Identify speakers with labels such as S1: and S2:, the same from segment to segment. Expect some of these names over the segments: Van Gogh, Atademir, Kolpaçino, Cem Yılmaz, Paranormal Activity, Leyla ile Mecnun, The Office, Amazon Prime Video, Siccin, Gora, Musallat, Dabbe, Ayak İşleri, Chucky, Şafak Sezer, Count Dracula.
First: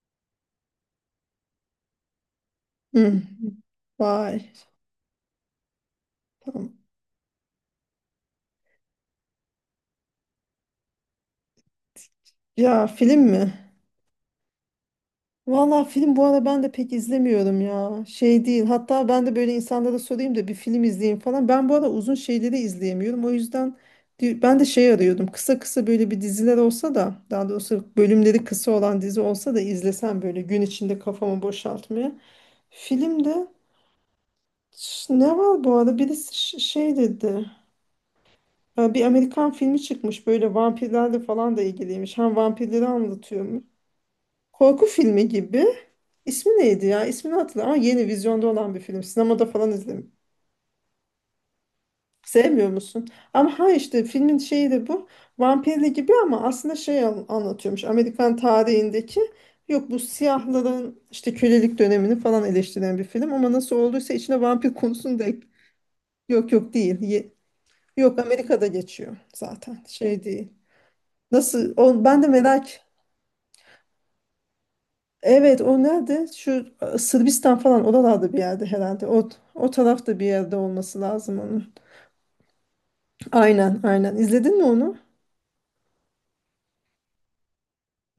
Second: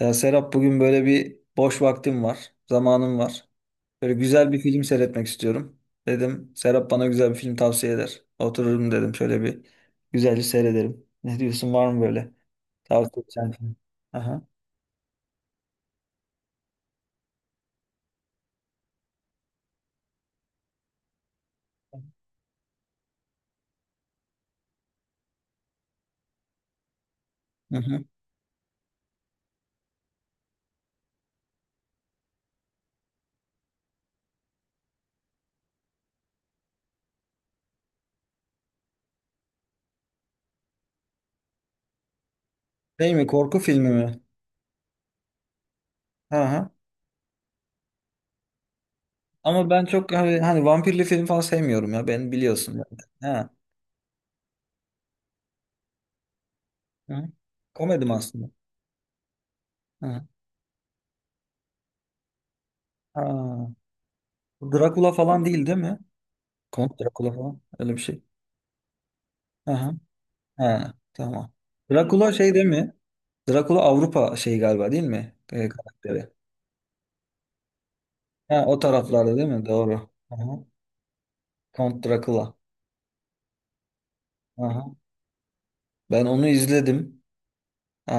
S1: Ya Serap, bugün böyle bir boş vaktim var, zamanım
S2: Hı.
S1: var. Böyle
S2: Vay.
S1: güzel bir film seyretmek istiyorum. Dedim
S2: Tamam.
S1: Serap bana güzel bir film tavsiye eder. Otururum dedim şöyle bir güzelce seyrederim. Ne diyorsun, var mı böyle
S2: Ya film
S1: tavsiye edeceğin
S2: mi?
S1: film? Aha.
S2: Valla film bu ara ben de pek izlemiyorum ya. Şey değil. Hatta ben de böyle insanlara sorayım da bir film izleyeyim falan. Ben bu ara uzun şeyleri izleyemiyorum. O yüzden ben de şey arıyordum. Kısa kısa böyle bir diziler olsa da, daha
S1: Hı
S2: doğrusu
S1: hı.
S2: bölümleri kısa olan dizi olsa da izlesem böyle gün içinde kafamı boşaltmaya. Filmde ne var bu arada? Birisi şey dedi. Ha, bir Amerikan filmi çıkmış, böyle vampirlerle falan da ilgiliymiş. Hem vampirleri
S1: Şey mi, korku
S2: anlatıyormuş.
S1: filmi mi?
S2: Korku filmi gibi. İsmi
S1: Aha.
S2: neydi ya? İsmini hatırlamıyorum ama yeni vizyonda olan bir film. Sinemada falan
S1: Ama ben
S2: izledim.
S1: çok hani vampirli film falan sevmiyorum ya, ben
S2: Sevmiyor
S1: biliyorsun. Yani.
S2: musun?
S1: Ha.
S2: Ama ha, işte filmin şeyi de bu. Vampirli gibi ama aslında şey
S1: Hı hı.
S2: anlatıyormuş.
S1: Komedim
S2: Amerikan
S1: aslında.
S2: tarihindeki, yok, bu
S1: Hı hı.
S2: siyahların işte kölelik dönemini falan eleştiren bir film. Ama
S1: Ha.
S2: nasıl olduysa içine vampir
S1: Drakula
S2: konusunu da,
S1: falan değil değil mi?
S2: yok yok, değil.
S1: Kont Drakula falan, öyle bir
S2: Yok,
S1: şey.
S2: Amerika'da geçiyor zaten. Şey değil.
S1: Ha, tamam.
S2: Nasıl? O, ben de
S1: Drakula şey değil
S2: merak.
S1: mi? Drakula Avrupa şeyi galiba, değil mi?
S2: Evet,
S1: E,
S2: o nerede?
S1: karakteri.
S2: Şu Sırbistan falan oralarda bir
S1: Ha,
S2: yerde
S1: o
S2: herhalde. O,
S1: taraflarda değil mi?
S2: o
S1: Doğru.
S2: tarafta bir yerde
S1: Aha.
S2: olması lazım onun.
S1: Count Dracula.
S2: Aynen, aynen. İzledin mi
S1: Aha.
S2: onu?
S1: Ben onu izledim.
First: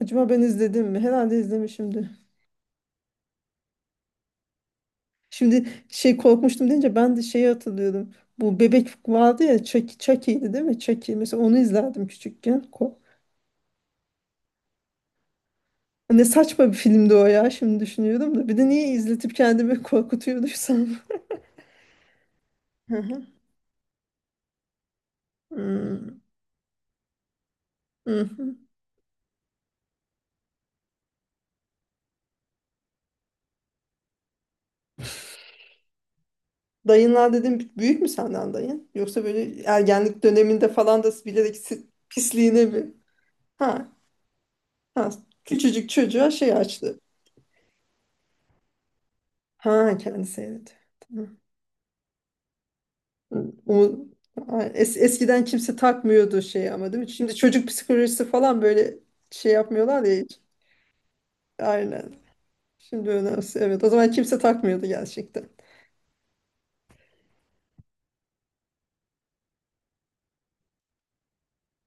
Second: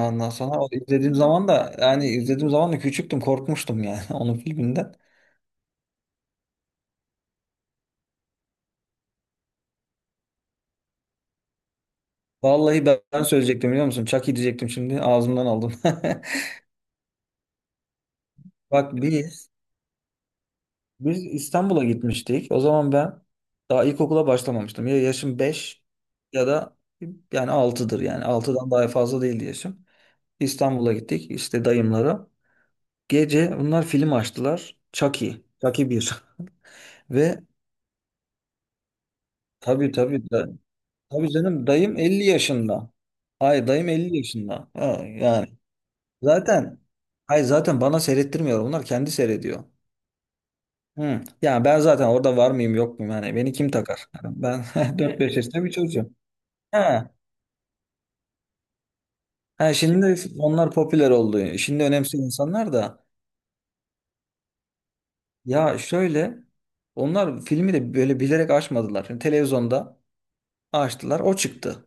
S2: Acaba ben
S1: sonra o
S2: izledim mi?
S1: izlediğim
S2: Herhalde
S1: zaman da, yani
S2: izlemişimdir.
S1: izlediğim zaman da küçüktüm, korkmuştum yani onun filminden.
S2: Şimdi şey, korkmuştum deyince ben de şeyi hatırlıyorum. Bu bebek vardı ya, Chucky, Chucky'ydi değil mi? Chucky. Mesela onu izlerdim küçükken.
S1: Vallahi ben söyleyecektim, biliyor musun? Chucky diyecektim, şimdi ağzımdan aldım.
S2: Ne saçma bir filmdi o ya, şimdi düşünüyorum da. Bir de niye
S1: Bak
S2: izletip
S1: bir...
S2: kendimi korkutuyorduysam.
S1: Biz İstanbul'a gitmiştik. O zaman
S2: Hı
S1: ben
S2: hı.
S1: daha ilkokula başlamamıştım. Ya, yaşım beş
S2: Hmm.
S1: ya da yani altıdır.
S2: Hı
S1: Yani
S2: hı.
S1: altıdan daha fazla değildi yaşım. İstanbul'a gittik işte dayımlara. Gece bunlar film açtılar. Chucky. Chucky bir...
S2: Dayınlar
S1: Ve
S2: dedim, büyük mü senden dayın? Yoksa böyle
S1: tabii
S2: ergenlik
S1: tabii da,
S2: döneminde falan da
S1: tabii
S2: bilerek
S1: canım, dayım 50
S2: pisliğine
S1: yaşında.
S2: mi?
S1: Hayır, dayım
S2: Ha,
S1: 50 yaşında. Ha,
S2: ha.
S1: yani
S2: Küçücük çocuğa şey
S1: zaten,
S2: açtı.
S1: hayır zaten bana seyrettirmiyor. Bunlar kendi seyrediyor.
S2: Ha, kendi seyredi.
S1: Hı.
S2: Tamam.
S1: Yani ben zaten orada var mıyım yok muyum? Yani beni kim
S2: O,
S1: takar? Yani ben dört beş
S2: eskiden
S1: yaşında bir
S2: kimse
S1: çocuğum.
S2: takmıyordu şeyi ama, değil mi?
S1: Ha,
S2: Şimdi çocuk psikolojisi falan böyle şey
S1: ha,
S2: yapmıyorlar
S1: şimdi
S2: ya hiç.
S1: onlar popüler oldu. Şimdi
S2: Aynen.
S1: önemsiyor insanlar da.
S2: Şimdi önemsiz. Evet. O zaman kimse takmıyordu gerçekten.
S1: Ya şöyle, onlar filmi de böyle bilerek açmadılar. Şimdi televizyonda açtılar, o çıktı.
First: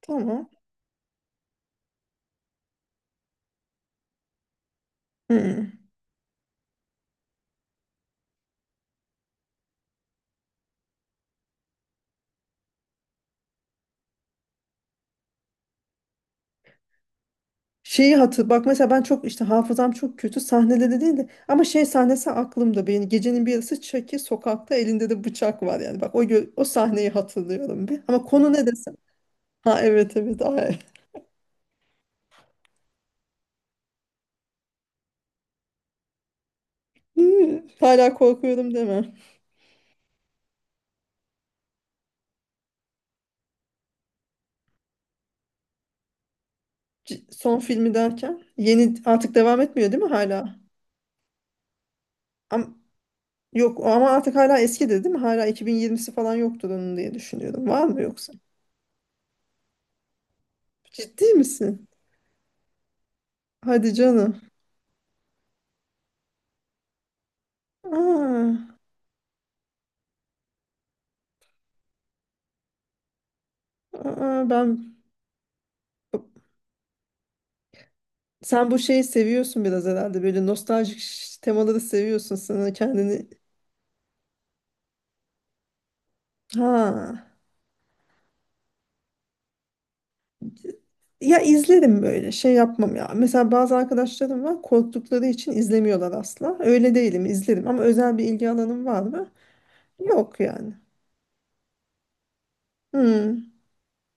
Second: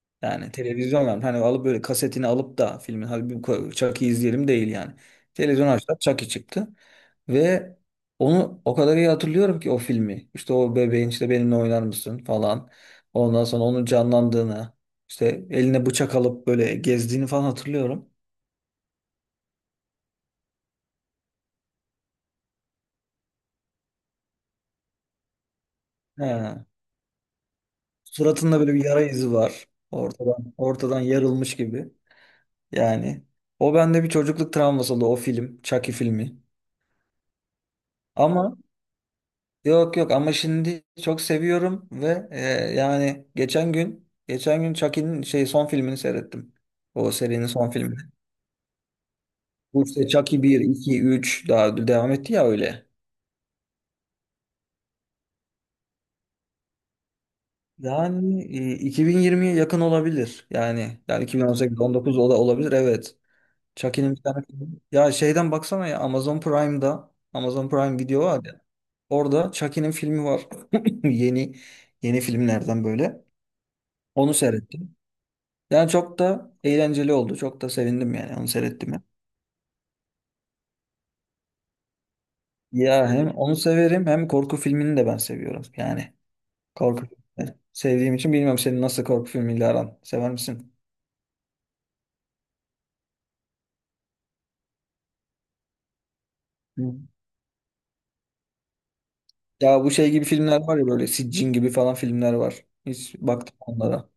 S2: Tamam.
S1: Yani televizyon, yani hani alıp böyle kasetini alıp da filmin, hadi bir Chucky'yi izleyelim değil yani.
S2: Hı.
S1: Televizyon açtılar, Chucky çıktı ve onu o kadar iyi hatırlıyorum ki o filmi. İşte o bebeğin, işte benimle oynar mısın falan. Ondan sonra onun canlandığını, işte eline bıçak alıp böyle gezdiğini falan hatırlıyorum.
S2: Şeyi hatır bak, mesela ben çok, işte hafızam çok kötü, sahneleri değil de ama şey sahnesi aklımda benim. Gecenin bir yarısı Chucky sokakta, elinde de bıçak var yani, bak o o
S1: He.
S2: sahneyi hatırlıyorum bir, ama konu
S1: Suratında
S2: ne
S1: böyle bir
S2: desem,
S1: yara izi var.
S2: ha, evet evet,
S1: Ortadan
S2: ay.
S1: ortadan yarılmış gibi. Yani o bende bir çocukluk travması oldu, o film, Chucky filmi.
S2: Hala
S1: Ama
S2: korkuyorum deme.
S1: yok yok, ama şimdi çok seviyorum ve yani geçen gün Chucky'nin şey son filmini seyrettim. O serinin
S2: Son
S1: son
S2: filmi
S1: filmini.
S2: derken, yeni artık devam
S1: Bu
S2: etmiyor değil mi
S1: işte Chucky
S2: hala?
S1: bir 2 3 daha devam etti ya,
S2: Am-
S1: öyle.
S2: Yok ama, artık hala eski de değil mi, hala 2020'si falan yoktur onun diye düşünüyorum, var mı yoksa?
S1: Yani 2020'ye yakın olabilir. Yani
S2: Ciddi
S1: yani 2018,
S2: misin?
S1: 19 olabilir, evet.
S2: Hadi
S1: Chucky'nin bir
S2: canım.
S1: tane filmi... Ya şeyden baksana ya, Amazon Prime'da, Amazon Prime Video var ya.
S2: Aa,
S1: Orada Chucky'nin filmi var. Yeni yeni filmlerden böyle. Onu
S2: aa, ben.
S1: seyrettim. Yani çok da eğlenceli oldu. Çok da sevindim yani, onu
S2: Sen bu
S1: seyrettim.
S2: şeyi seviyorsun biraz herhalde. Böyle nostaljik temaları seviyorsun, sana
S1: Ya
S2: kendini.
S1: hem onu severim hem korku filmini de ben seviyorum. Yani korku
S2: Ha.
S1: filmini sevdiğim için bilmiyorum, senin nasıl korku filmiyle aran. Sever misin?
S2: Ya izlerim, böyle şey yapmam ya. Mesela bazı arkadaşlarım var, korktukları için izlemiyorlar asla. Öyle
S1: Hı.
S2: değilim, izlerim, ama özel bir ilgi alanım var mı?
S1: Ya bu şey gibi
S2: Yok
S1: filmler
S2: yani.
S1: var ya, böyle Siccin gibi falan filmler var. Hiç
S2: Hmm.
S1: baktım onlara.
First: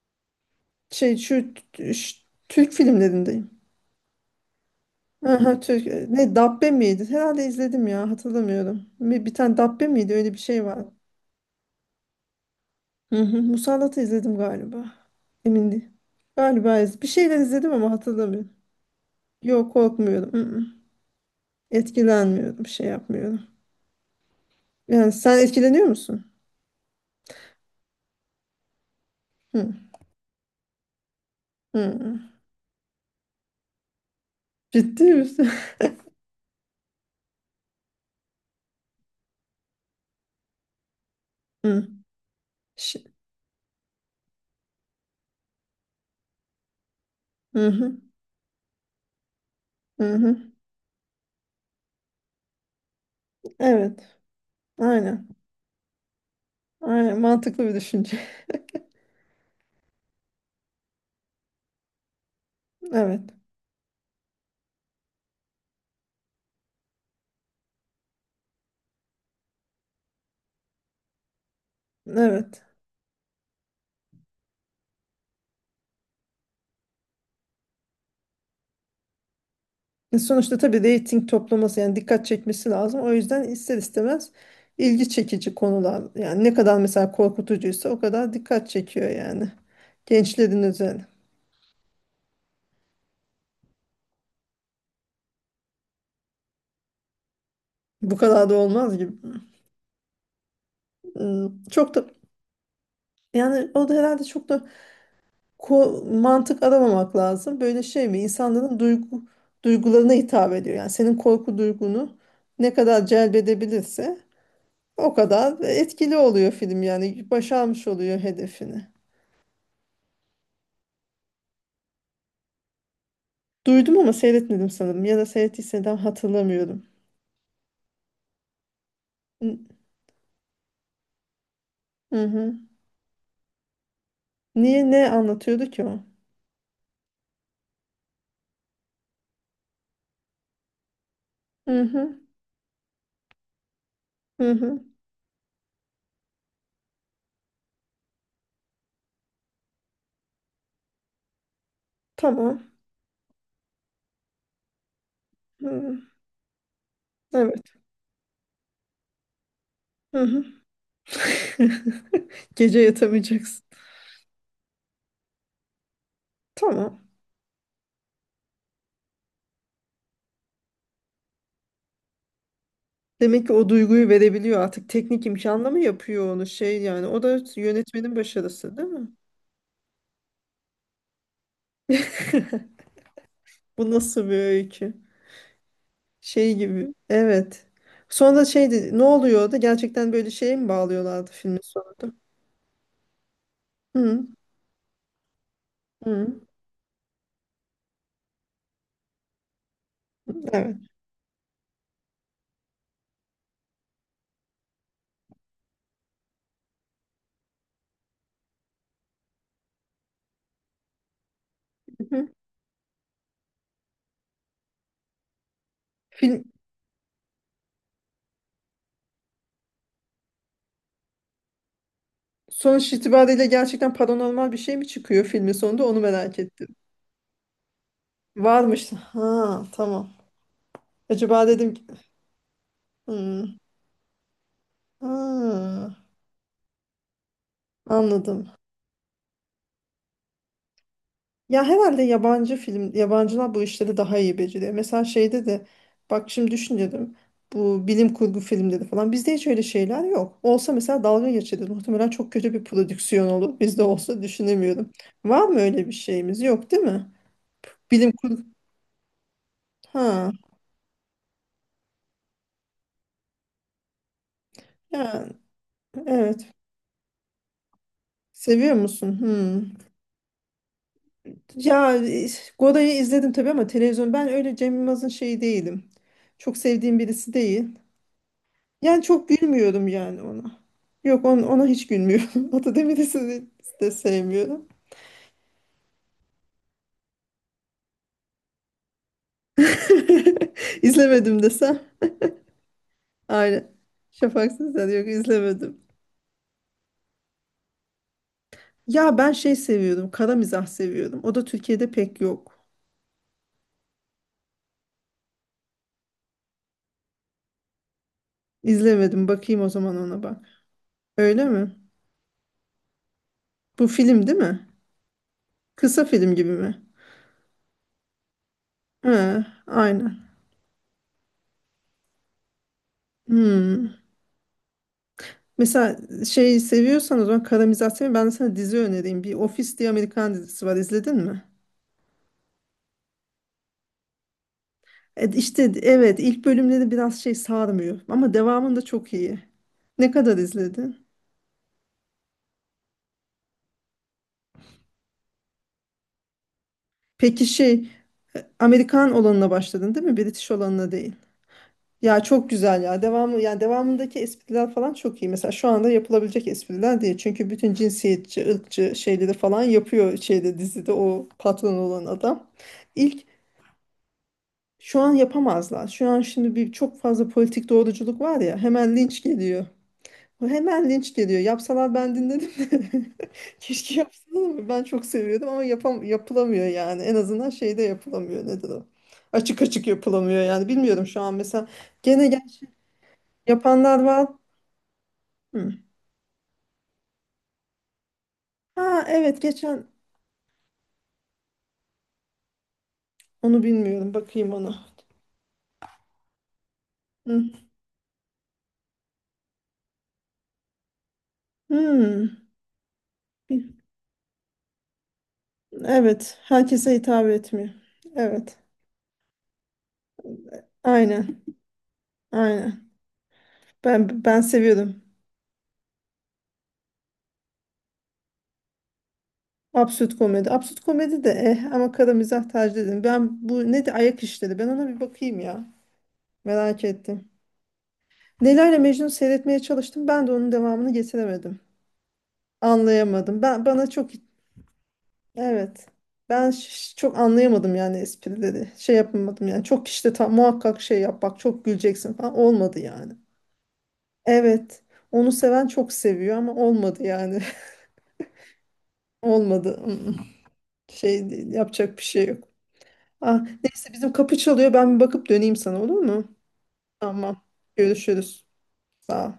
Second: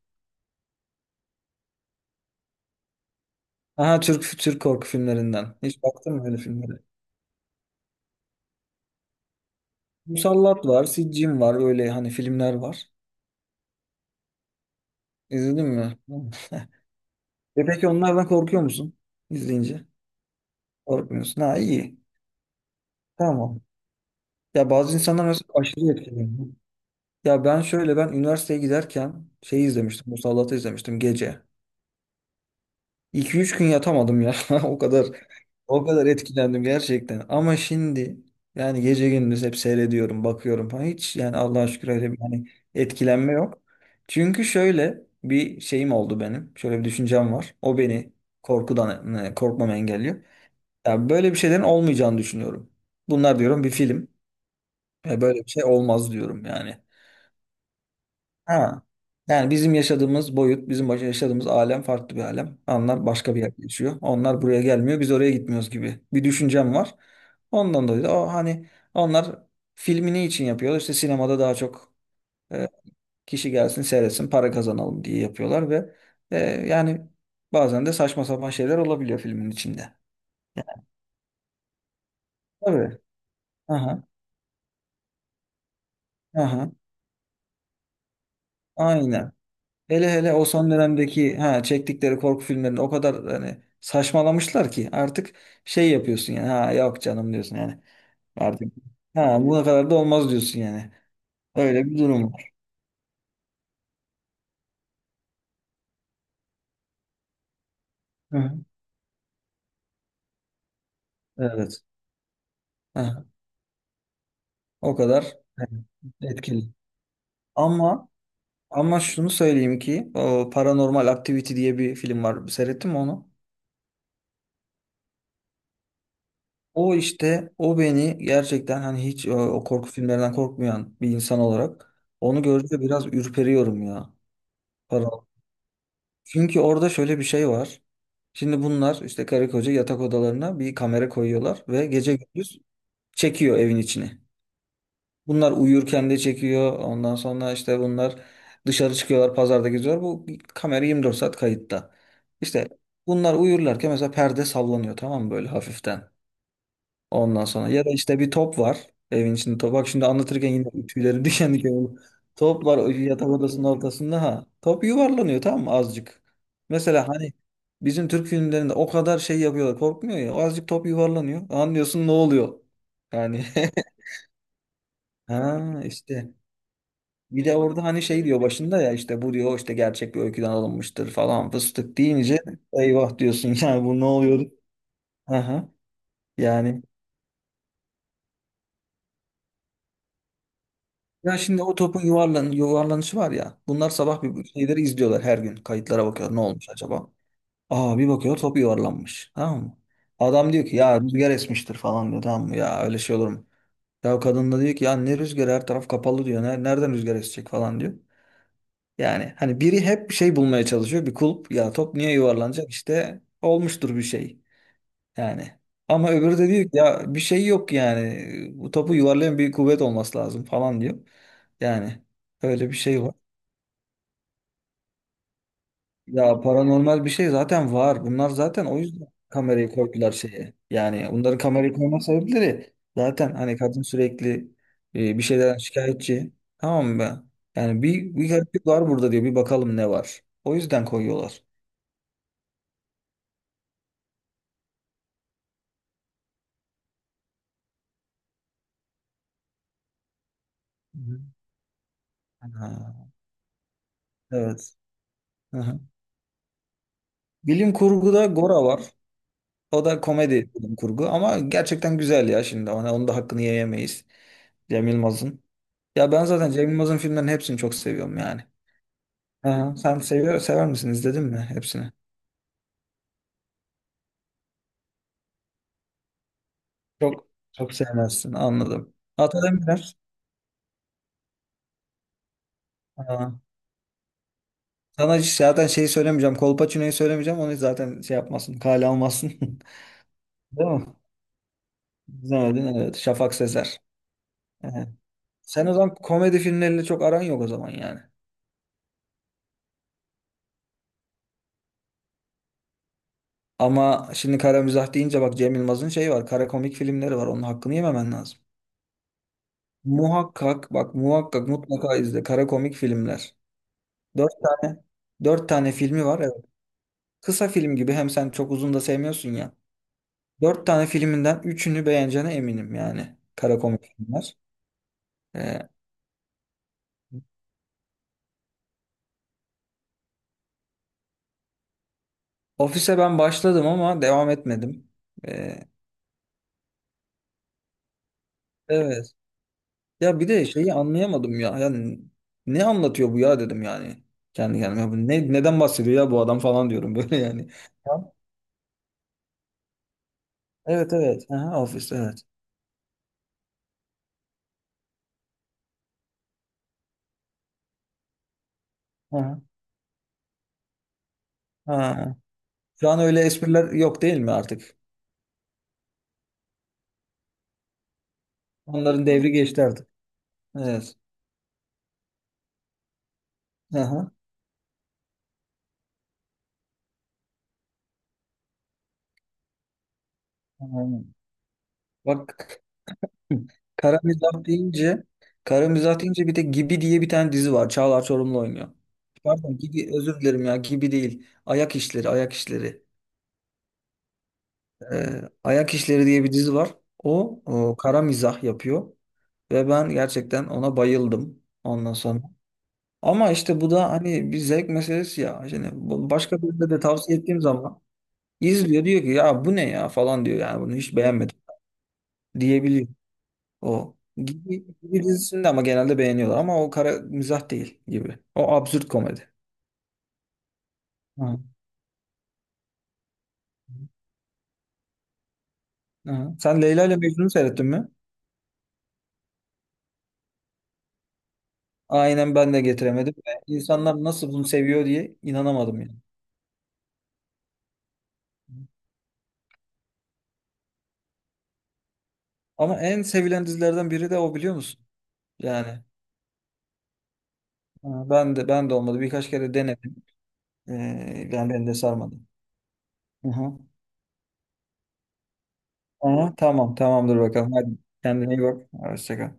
S2: Şey şu Türk filmlerindeyim.
S1: Aha, Türk Türk korku filmlerinden.
S2: Aha,
S1: Hiç
S2: Türk,
S1: baktın mı
S2: ne,
S1: öyle
S2: Dabbe
S1: filmlere?
S2: miydi? Herhalde izledim ya, hatırlamıyorum. Bir tane Dabbe miydi öyle bir şey
S1: Musallat var,
S2: var.
S1: Siccin var, öyle hani filmler var.
S2: Hı hı, Musallat'ı izledim galiba.
S1: İzledin
S2: Emin değil.
S1: mi? Hı.
S2: Galiba bir şeyler
S1: E
S2: izledim
S1: peki
S2: ama
S1: onlardan
S2: hatırlamıyorum.
S1: korkuyor musun
S2: Yok,
S1: izleyince?
S2: korkmuyorum. Hı hı.
S1: Korkmuyorsun. Ha, iyi.
S2: Etkilenmiyorum. Bir şey yapmıyorum.
S1: Tamam. Ya bazı
S2: Yani
S1: insanlar
S2: sen
S1: mesela
S2: etkileniyor
S1: aşırı
S2: musun?
S1: etkileniyor. Ya ben şöyle, ben üniversiteye giderken şey
S2: Hı.
S1: izlemiştim. Musallat'ı izlemiştim gece.
S2: Hı, hı.
S1: 2 üç gün yatamadım ya. O
S2: Ciddi
S1: kadar
S2: misin?
S1: o kadar etkilendim gerçekten. Ama şimdi yani gece gündüz hep seyrediyorum, bakıyorum falan. Hiç yani Allah'a
S2: Hı.
S1: şükür öyle bir hani
S2: Ş-
S1: etkilenme yok. Çünkü şöyle bir şeyim oldu benim. Şöyle bir düşüncem var.
S2: Hı
S1: O
S2: hı.
S1: beni korkudan korkmamı
S2: Hı
S1: engelliyor.
S2: hı.
S1: Ya böyle bir şeylerin olmayacağını düşünüyorum. Bunlar diyorum bir film.
S2: Evet. Aynen.
S1: Böyle bir şey olmaz diyorum yani.
S2: Aynen. Mantıklı bir düşünce.
S1: Ha. Yani bizim yaşadığımız boyut, bizim yaşadığımız alem farklı bir alem. Onlar
S2: Evet.
S1: başka bir yerde yaşıyor. Onlar buraya gelmiyor, biz oraya gitmiyoruz gibi bir düşüncem var. Ondan dolayı da o hani, onlar filmini için yapıyorlar. İşte sinemada daha çok
S2: Evet.
S1: e, kişi gelsin, seyretsin, para kazanalım diye yapıyorlar ve e, yani bazen de saçma sapan şeyler olabiliyor filmin içinde.
S2: E, sonuçta tabii reyting toplaması yani, dikkat çekmesi
S1: Tabii.
S2: lazım. O yüzden ister
S1: Aha,
S2: istemez ilgi çekici konular yani, ne
S1: aha,
S2: kadar mesela korkutucuysa o kadar dikkat çekiyor
S1: aynen.
S2: yani.
S1: Hele hele o
S2: Gençlerin
S1: son
S2: üzerine.
S1: dönemdeki ha çektikleri korku filmlerinde o kadar hani saçmalamışlar ki artık şey yapıyorsun yani, ha yok canım diyorsun yani,
S2: Bu kadar da
S1: artık
S2: olmaz gibi.
S1: ha buna kadar da olmaz diyorsun yani. Öyle
S2: Çok
S1: bir
S2: da,
S1: durum var.
S2: yani o da herhalde çok da mantık aramamak lazım. Böyle şey mi,
S1: Hı hı.
S2: İnsanların duygularına hitap ediyor. Yani senin korku
S1: Evet.
S2: duygunu ne kadar
S1: Ha,
S2: celbedebilirse
S1: o
S2: o
S1: kadar
S2: kadar
S1: evet,
S2: etkili oluyor
S1: etkili.
S2: film yani, başarmış
S1: Ama
S2: oluyor hedefini.
S1: ama şunu söyleyeyim ki o Paranormal Activity diye bir film var. Seyrettin mi onu?
S2: Duydum ama seyretmedim sanırım. Ya da seyrettiysem hatırlamıyorum.
S1: O işte o beni gerçekten hani hiç o,
S2: Hı
S1: o korku filmlerinden korkmayan bir insan olarak
S2: hı,
S1: onu
S2: hı.
S1: gördüğümde biraz ürperiyorum ya.
S2: Niye, ne anlatıyordu ki o?
S1: Çünkü orada şöyle bir şey var. Şimdi bunlar işte karı koca yatak odalarına bir kamera koyuyorlar
S2: Hı
S1: ve gece
S2: hı.
S1: gündüz çekiyor evin içini.
S2: Hı hı.
S1: Bunlar uyurken de çekiyor. Ondan sonra işte bunlar dışarı çıkıyorlar, pazarda geziyorlar. Bu kamera 24 saat kayıtta. İşte
S2: Tamam.
S1: bunlar uyurlarken mesela perde sallanıyor, tamam mı, böyle
S2: Hı.
S1: hafiften. Ondan sonra
S2: Evet.
S1: ya da işte bir top var evin içinde. Top. Bak şimdi
S2: Hı hı.
S1: anlatırken yine tüylerim diken diken oldu. Top var
S2: Gece
S1: o yatak odasının
S2: yatamayacaksın.
S1: ortasında ha. Top yuvarlanıyor, tamam mı, azıcık.
S2: Tamam.
S1: Mesela hani bizim Türk filmlerinde o kadar şey yapıyorlar, korkmuyor ya. Azıcık top yuvarlanıyor. Anlıyorsun ne oluyor. Yani
S2: Demek ki o duyguyu verebiliyor artık. Teknik imkanla mı
S1: ha işte.
S2: yapıyor onu şey yani. O da
S1: Bir de orada hani
S2: yönetmenin
S1: şey diyor
S2: başarısı
S1: başında
S2: değil
S1: ya,
S2: mi?
S1: işte bu diyor, işte gerçek bir öyküden alınmıştır falan fıstık deyince, eyvah diyorsun yani,
S2: Bu
S1: bu ne
S2: nasıl bir
S1: oluyor?
S2: öykü?
S1: Aha.
S2: Şey
S1: Yani.
S2: gibi. Evet. Sonra şeydi, ne oluyordu? Gerçekten böyle şeye mi bağlıyorlardı
S1: Ya
S2: filmin
S1: şimdi o topun
S2: sonunda?
S1: yuvarlan yuvarlanışı var ya. Bunlar sabah
S2: Hı.
S1: bir şeyleri izliyorlar her gün. Kayıtlara bakıyor. Ne
S2: Hı.
S1: olmuş acaba? Aa, bir bakıyor, top yuvarlanmış. Tamam mı? Adam diyor
S2: Evet.
S1: ki ya rüzgar esmiştir falan diyor. Tamam mı? Ya öyle şey olur mu? Ya kadın da diyor ki ya, ne rüzgar, her taraf kapalı diyor. Nereden rüzgar esecek falan diyor. Yani hani biri hep bir şey bulmaya çalışıyor. Bir kulp, ya top niye yuvarlanacak, işte olmuştur bir şey. Yani. Ama öbürü
S2: Film,
S1: de diyor ki ya bir şey yok yani. Bu topu yuvarlayan bir kuvvet olması lazım falan diyor. Yani öyle bir
S2: sonuç
S1: şey var.
S2: itibariyle gerçekten paranormal bir şey mi çıkıyor filmin sonunda, onu merak
S1: Ya
S2: ettim.
S1: paranormal bir şey zaten var. Bunlar zaten o
S2: Varmış.
S1: yüzden
S2: Ha,
S1: kamerayı
S2: tamam.
S1: koydular şeye. Yani onların
S2: Acaba dedim
S1: kamerayı
S2: ki-
S1: koyma sebepleri zaten hani,
S2: hmm,
S1: kadın sürekli
S2: ha,
S1: bir şeyden şikayetçi. Tamam mı? Yani bir
S2: anladım.
S1: gariplik var burada diyor. Bir bakalım ne var. O yüzden koyuyorlar.
S2: Ya herhalde yabancı film, yabancılar bu işleri daha iyi beceriyor. Mesela şeyde de, bak şimdi düşünüyorum. Bu bilim kurgu filmleri falan. Bizde hiç öyle şeyler yok. Olsa mesela
S1: Hı.
S2: dalga geçeriz. Muhtemelen çok kötü bir
S1: Ha,
S2: prodüksiyon olur. Bizde olsa
S1: evet.
S2: düşünemiyorum. Var mı
S1: Hı hı.
S2: öyle bir şeyimiz? Yok değil mi?
S1: Bilim
S2: Bilim
S1: kurguda
S2: kurgu.
S1: Gora var. O da
S2: Ha.
S1: komedi bilim kurgu ama gerçekten güzel ya şimdi. Ona, onun da hakkını yiyemeyiz. Cem
S2: Yani,
S1: Yılmaz'ın. Ya ben zaten
S2: evet.
S1: Cem Yılmaz'ın filmlerini hepsini çok seviyorum yani.
S2: Seviyor musun? Hmm.
S1: Aha, sen seviyor, sever misin? İzledin mi hepsini?
S2: Ya Gora'yı izledim tabii ama televizyon, ben öyle Cem Yılmaz'ın şeyi değilim. Çok sevdiğim
S1: Çok
S2: birisi değil.
S1: Çok sevmezsin anladım.
S2: Yani çok gülmüyorum
S1: Atademirler.
S2: yani ona. Yok, ona hiç gülmüyorum. Atademir'i
S1: Aa,
S2: de sevmiyorum.
S1: sana hiç zaten şeyi söylemeyeceğim. Kolpaçino'yu söylemeyeceğim. Onu zaten şey yapmasın. Kale almazsın. Değil mi?
S2: İzlemedim desem.
S1: İzlemedin, evet. Şafak
S2: Aynen.
S1: Sezer.
S2: Şafak Sezer,
S1: Evet.
S2: yok,
S1: Sen o
S2: izlemedim.
S1: zaman komedi filmleriyle çok aran yok o zaman yani.
S2: Ya ben şey seviyordum, kara mizah seviyordum. O da Türkiye'de pek yok.
S1: Ama şimdi kara mizah deyince bak, Cem Yılmaz'ın şeyi var. Kara komik filmleri var. Onun hakkını yememen lazım.
S2: İzlemedim. Bakayım o zaman ona, bak.
S1: Muhakkak bak,
S2: Öyle
S1: muhakkak
S2: mi?
S1: mutlaka izle. Kara komik filmler.
S2: Bu film
S1: Dört
S2: değil mi?
S1: tane dört tane
S2: Kısa
S1: filmi var.
S2: film
S1: Evet.
S2: gibi mi?
S1: Kısa film gibi, hem sen çok uzun da sevmiyorsun
S2: He,
S1: ya.
S2: aynen.
S1: Dört tane filminden üçünü beğeneceğine eminim yani. Kara komik
S2: Hmm.
S1: filmler. Ee,
S2: Mesela şey seviyorsan, o zaman karamizasyon, ben sana dizi önereyim. Bir Office diye Amerikan dizisi var, izledin mi?
S1: Ofise ben başladım ama devam etmedim.
S2: E,
S1: Ee,
S2: işte evet, ilk bölümleri biraz şey sarmıyor ama devamında çok
S1: evet.
S2: iyi. Ne
S1: Ya bir
S2: kadar
S1: de şeyi
S2: izledin?
S1: anlayamadım ya. Yani ne anlatıyor bu ya dedim yani. Kendi kendime. Bu ne, neden bahsediyor ya bu adam falan diyorum böyle
S2: Peki
S1: yani.
S2: şey,
S1: Ya,
S2: Amerikan olanına başladın değil mi? British olanına
S1: evet
S2: değil.
S1: evet. Aha, ofis evet.
S2: Ya çok güzel ya. Devamı, yani devamındaki espriler falan çok iyi. Mesela şu anda yapılabilecek espriler değil. Çünkü bütün cinsiyetçi, ırkçı şeyleri
S1: Aha,
S2: falan yapıyor şeyde, dizide o patron olan
S1: aha.
S2: adam.
S1: Şu an öyle
S2: İlk
S1: espriler yok değil mi artık?
S2: Şu an yapamazlar. Şu an şimdi bir çok fazla politik doğruculuk var ya, hemen
S1: Onların
S2: linç
S1: devri geçti
S2: geliyor.
S1: artık.
S2: Hemen
S1: Evet.
S2: linç geliyor. Yapsalar ben dinledim de. Keşke
S1: Aha.
S2: yapsalar, ama ben çok seviyordum, ama yapılamıyor yani. En azından şeyde yapılamıyor, nedir o? Açık açık yapılamıyor yani. Bilmiyorum,
S1: Aynen.
S2: şu an mesela gene,
S1: Bak,
S2: gerçi
S1: kara
S2: yapanlar var.
S1: mizah deyince kara
S2: Hı.
S1: mizah deyince bir de Gibi diye bir tane dizi var. Çağlar Çorumlu oynuyor.
S2: Ha, evet,
S1: Pardon
S2: geçen,
S1: Gibi, özür dilerim ya Gibi değil. Ayak işleri, ayak işleri.
S2: onu bilmiyorum. Bakayım ona.
S1: Ayak İşleri diye bir dizi var. O,
S2: Hı.
S1: o kara mizah yapıyor ve ben gerçekten ona bayıldım ondan sonra.
S2: Hmm.
S1: Ama işte bu da hani bir zevk meselesi ya. Şimdi
S2: Evet,
S1: başka birine de
S2: herkese
S1: tavsiye
S2: hitap
S1: ettiğim
S2: etmiyor.
S1: zaman
S2: Evet,
S1: izliyor, diyor ki ya bu ne ya falan diyor, yani bunu hiç beğenmedim
S2: aynen,
S1: diyebiliyor
S2: aynen.
S1: o.
S2: Ben
S1: Gibi,
S2: seviyordum.
S1: gibi dizisinde ama genelde beğeniyorlar, ama o kara mizah değil gibi. O absürt komedi.
S2: Absürt komedi. Absürt komedi de
S1: Hı.
S2: eh, ama kara mizah tercih ederim. Ben bu ne, de ayak işleri. Ben ona bir bakayım ya.
S1: Hı. Sen
S2: Merak
S1: Leyla ile
S2: ettim.
S1: Mecnun'u seyrettin mi?
S2: Leyla ile Mecnun seyretmeye çalıştım. Ben de onun devamını getiremedim.
S1: Aynen, ben de getiremedim.
S2: Anlayamadım. Ben, bana
S1: İnsanlar
S2: çok,
S1: nasıl bunu seviyor diye inanamadım
S2: evet.
S1: yani.
S2: Ben çok anlayamadım yani esprileri. Şey yapamadım yani. Çok işte, tam muhakkak şey yap, bak çok güleceksin falan, olmadı
S1: Ama en
S2: yani.
S1: sevilen dizilerden biri de o, biliyor musun?
S2: Evet. Onu seven
S1: Yani
S2: çok seviyor ama olmadı yani.
S1: ha, ben de olmadı. Birkaç kere
S2: Olmadı. Mm,
S1: denedim.
S2: mm.
S1: Ee,
S2: Şey değil,
S1: yani beni de
S2: yapacak bir
S1: sarmadı.
S2: şey yok. Ah,
S1: Aha.
S2: neyse, bizim kapı çalıyor. Ben bir bakıp döneyim sana, olur mu?
S1: Aha, tamam, tamamdır
S2: Tamam.
S1: bakalım. Hadi kendine iyi
S2: Görüşürüz.
S1: bak. Hoşça
S2: Sağ
S1: kal.
S2: ol.